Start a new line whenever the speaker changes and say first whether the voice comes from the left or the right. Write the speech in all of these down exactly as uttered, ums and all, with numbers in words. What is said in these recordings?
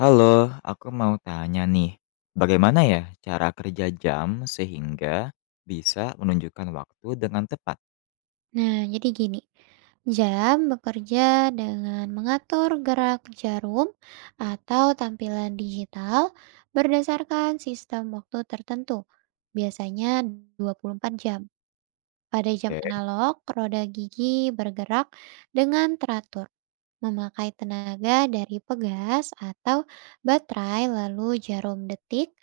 left: Halo, aku mau tanya nih, bagaimana ya cara kerja jam sehingga bisa menunjukkan waktu dengan tepat?
right: Nah, jadi gini, jam bekerja dengan mengatur gerak jarum atau tampilan digital berdasarkan sistem waktu tertentu, biasanya dua puluh empat jam. Pada jam
left: Oke.
right: analog, roda gigi bergerak dengan teratur, memakai tenaga dari pegas atau baterai, lalu jarum detik,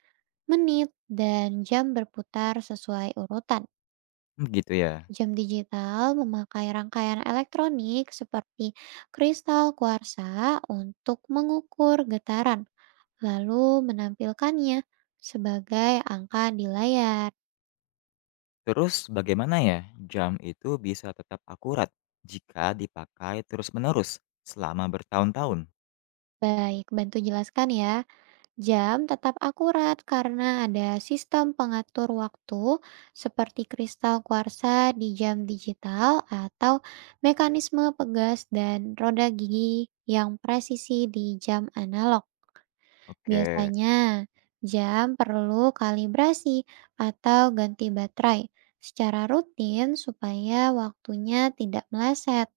right: menit, dan jam berputar sesuai urutan.
left: Hmm, Gitu ya.
right: Jam digital memakai rangkaian elektronik seperti kristal kuarsa untuk mengukur getaran, lalu menampilkannya sebagai angka di layar.
left: Terus bagaimana ya jam itu bisa tetap akurat jika dipakai terus-menerus selama bertahun-tahun?
right: Baik, bantu jelaskan ya. Jam tetap akurat karena ada sistem pengatur waktu seperti kristal kuarsa di jam digital atau mekanisme pegas dan roda gigi yang presisi di jam analog.
left: Oke,
right: Biasanya, jam perlu kalibrasi atau ganti baterai secara rutin supaya waktunya tidak meleset.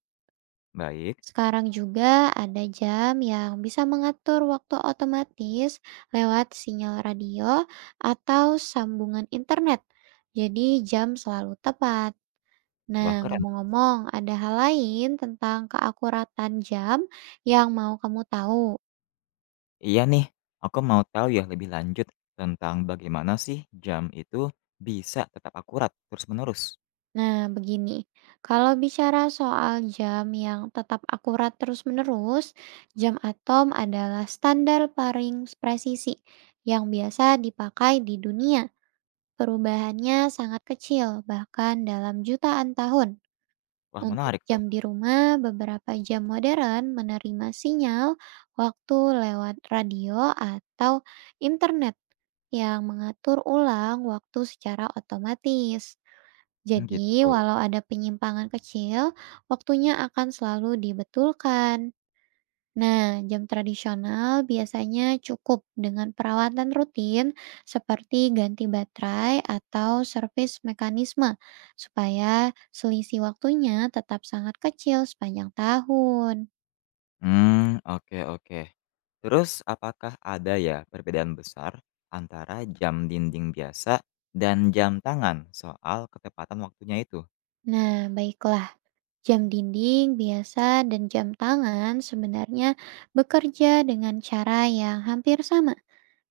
left: baik.
right: Sekarang juga ada jam yang bisa mengatur waktu otomatis lewat sinyal radio atau sambungan internet. Jadi jam selalu tepat. Nah,
left: Wah, keren.
right: ngomong-ngomong, ada hal lain tentang keakuratan jam yang mau kamu tahu?
left: Iya nih, aku mau tahu ya lebih lanjut tentang bagaimana sih jam itu bisa tetap akurat terus-menerus.
right: Nah, begini, kalau bicara soal jam yang tetap akurat terus-menerus, jam atom adalah standar paling presisi yang biasa dipakai di dunia. Perubahannya sangat kecil, bahkan dalam jutaan tahun.
left: Wah,
right: Untuk
left: menarik tuh.
right: jam di rumah, beberapa jam modern menerima sinyal waktu lewat radio atau internet yang mengatur ulang waktu secara otomatis.
left: Hmm,
right: Jadi,
left: Gitu.
right: walau ada penyimpangan kecil, waktunya akan selalu dibetulkan. Nah, jam tradisional biasanya cukup dengan perawatan rutin seperti ganti baterai atau servis mekanisme, supaya selisih waktunya tetap sangat kecil sepanjang tahun.
left: Hmm, oke, oke. Terus apakah ada ya perbedaan besar antara jam dinding biasa dan jam tangan soal ketepatan waktunya itu?
right: Nah, baiklah, jam dinding biasa dan jam tangan sebenarnya bekerja dengan cara yang hampir sama.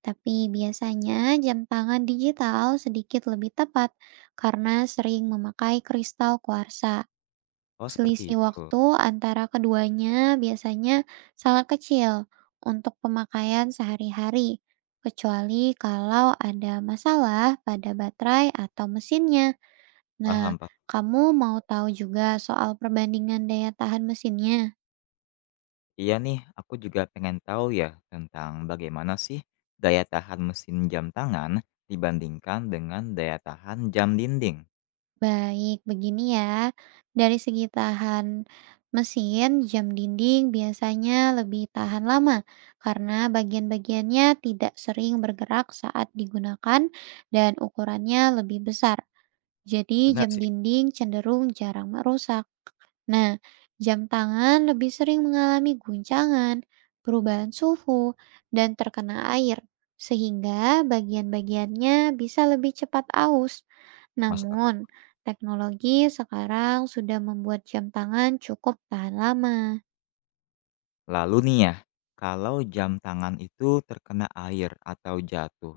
right: Tapi biasanya jam tangan digital sedikit lebih tepat karena sering memakai kristal kuarsa.
left: Oh seperti
right: Selisih
left: itu,
right: waktu antara keduanya biasanya sangat kecil untuk pemakaian sehari-hari, kecuali kalau ada masalah pada baterai atau mesinnya. Nah,
left: paham pak.
right: kamu mau tahu juga soal perbandingan daya tahan mesinnya?
left: Iya nih, aku juga pengen tahu ya tentang bagaimana sih daya tahan mesin jam tangan dibandingkan dengan daya tahan jam dinding.
right: Baik, begini ya. Dari segi tahan mesin, jam dinding biasanya lebih tahan lama karena bagian-bagiannya tidak sering bergerak saat digunakan dan ukurannya lebih besar. Jadi,
left: Benar
right: jam
left: sih,
right: dinding cenderung jarang merusak. Nah, jam tangan lebih sering mengalami guncangan, perubahan suhu, dan terkena air, sehingga bagian-bagiannya bisa lebih cepat aus.
left: masuk
right: Namun,
left: akal.
right: teknologi sekarang sudah membuat jam tangan cukup tahan lama.
left: Lalu nih ya, kalau jam tangan itu terkena air atau jatuh,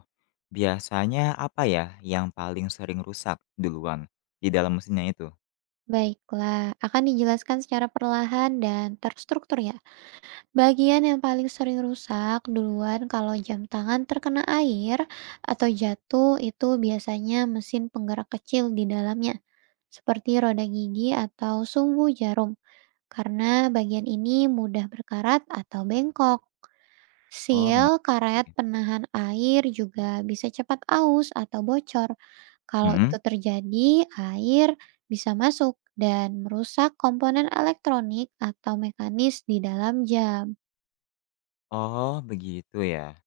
left: biasanya apa ya yang paling sering rusak duluan di dalam mesinnya itu?
right: Baiklah, akan dijelaskan secara perlahan dan terstruktur ya. Bagian yang paling sering rusak duluan kalau jam tangan terkena air atau jatuh itu biasanya mesin penggerak kecil di dalamnya, seperti roda gigi atau sumbu jarum, karena bagian ini mudah berkarat atau bengkok.
left: Oh,
right: Seal,
left: mengerti.
right: karet
left: Mengerti.
right: penahan air juga bisa cepat aus atau bocor. Kalau
left: Mhm.
right: itu terjadi, air bisa masuk dan merusak komponen elektronik atau mekanis di dalam jam.
left: Oh, begitu ya.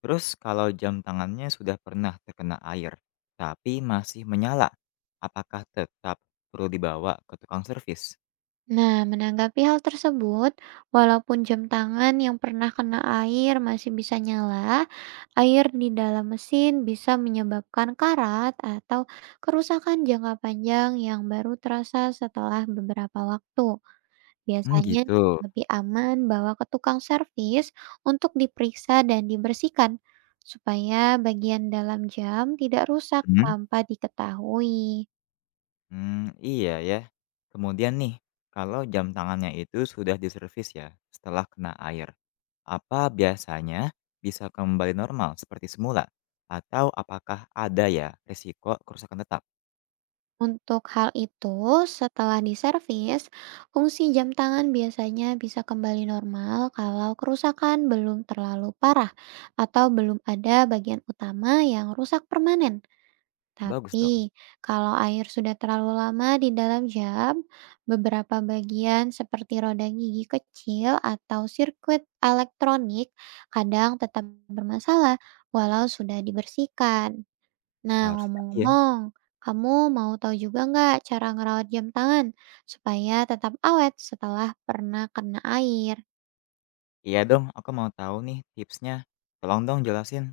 left: Terus kalau jam tangannya sudah pernah terkena air, tapi masih menyala, apakah tetap perlu dibawa ke tukang servis?
right: Nah, menanggapi hal tersebut, walaupun jam tangan yang pernah kena air masih bisa nyala, air di dalam mesin bisa menyebabkan karat atau kerusakan jangka panjang yang baru terasa setelah beberapa waktu.
left: Hmm,
right: Biasanya
left: gitu.
right: lebih aman bawa ke tukang servis untuk diperiksa dan dibersihkan supaya bagian dalam jam tidak rusak
left: Mhm.
right: tanpa diketahui.
left: Mmm, iya ya. Kemudian nih, kalau jam tangannya itu sudah diservis ya, setelah kena air, apa biasanya bisa kembali normal seperti semula? Atau apakah ada ya resiko kerusakan tetap?
right: Untuk hal itu, setelah diservis, fungsi jam tangan biasanya bisa kembali normal kalau kerusakan belum terlalu parah atau belum ada bagian utama yang rusak permanen.
left: Bagus dong,
right: Tapi, kalau air sudah terlalu lama di dalam jam, beberapa bagian seperti roda gigi kecil atau sirkuit elektronik kadang tetap bermasalah walau sudah dibersihkan. Nah,
left: harusnya iya.
right: ngomong-ngomong, kamu mau tahu juga nggak cara ngerawat jam tangan supaya tetap awet setelah pernah kena air?
left: Iya dong, aku mau tahu nih tipsnya. Tolong dong jelasin.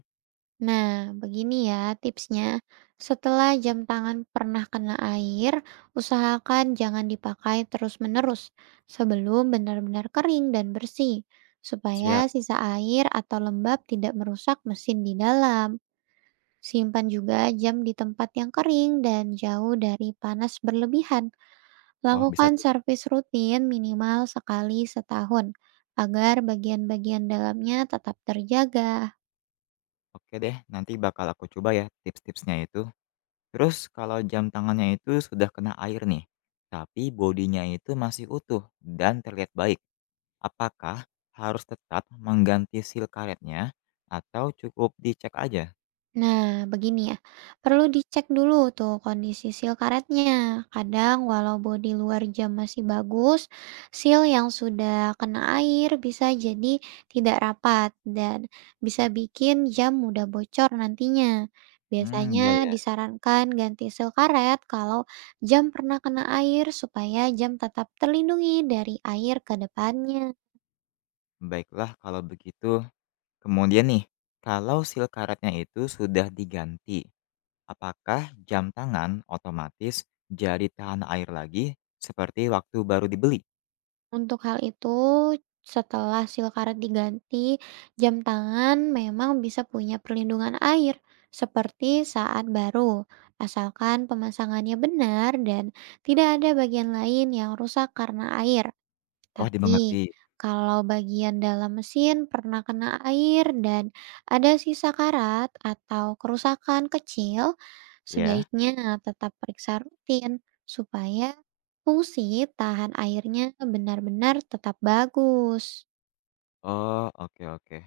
right: Nah, begini ya tipsnya. Setelah jam tangan pernah kena air, usahakan jangan dipakai terus-menerus sebelum benar-benar kering dan bersih, supaya
left: Siap.
right: sisa air atau lembab tidak merusak mesin di dalam. Simpan juga jam di tempat yang kering dan jauh dari panas berlebihan.
left: Oh bisa
right: Lakukan
left: tuh.
right: servis rutin minimal sekali setahun agar bagian-bagian dalamnya tetap terjaga.
left: Oke deh, nanti bakal aku coba ya tips-tipsnya itu. Terus kalau jam tangannya itu sudah kena air nih, tapi bodinya itu masih utuh dan terlihat baik. Apakah harus tetap mengganti sil karetnya atau cukup dicek aja?
right: Nah, begini ya, perlu dicek dulu tuh kondisi seal karetnya. Kadang walau bodi luar jam masih bagus, seal yang sudah kena air bisa jadi tidak rapat dan bisa bikin jam mudah bocor nantinya.
left: Hmm, ya
right: Biasanya
left: ya,
right: disarankan ganti seal karet kalau jam pernah kena air supaya jam tetap terlindungi dari air ke depannya.
left: baiklah kalau begitu. Kemudian nih, kalau sil karetnya itu sudah diganti, apakah jam tangan otomatis jadi tahan air lagi seperti waktu baru dibeli?
right: Untuk hal itu, setelah silkaret diganti, jam tangan memang bisa punya perlindungan air, seperti saat baru, asalkan pemasangannya benar dan tidak ada bagian lain yang rusak karena air.
left: Oh
right: Tapi,
left: dimengerti,
right: kalau bagian dalam mesin pernah kena air dan ada sisa karat atau kerusakan kecil,
left: ya.
right: sebaiknya tetap periksa rutin supaya fungsi tahan airnya benar-benar tetap bagus.
left: Oh, oke oke.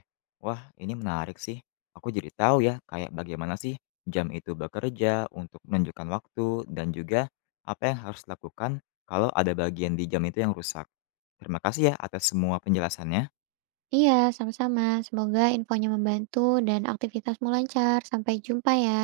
left: Wah, ini menarik sih. Aku jadi tahu ya kayak bagaimana sih jam itu bekerja untuk menunjukkan waktu dan juga apa yang harus dilakukan kalau ada bagian di jam itu yang rusak. Terima kasih ya atas semua penjelasannya.
right: Iya, sama-sama. Semoga infonya membantu dan aktivitasmu lancar. Sampai jumpa ya.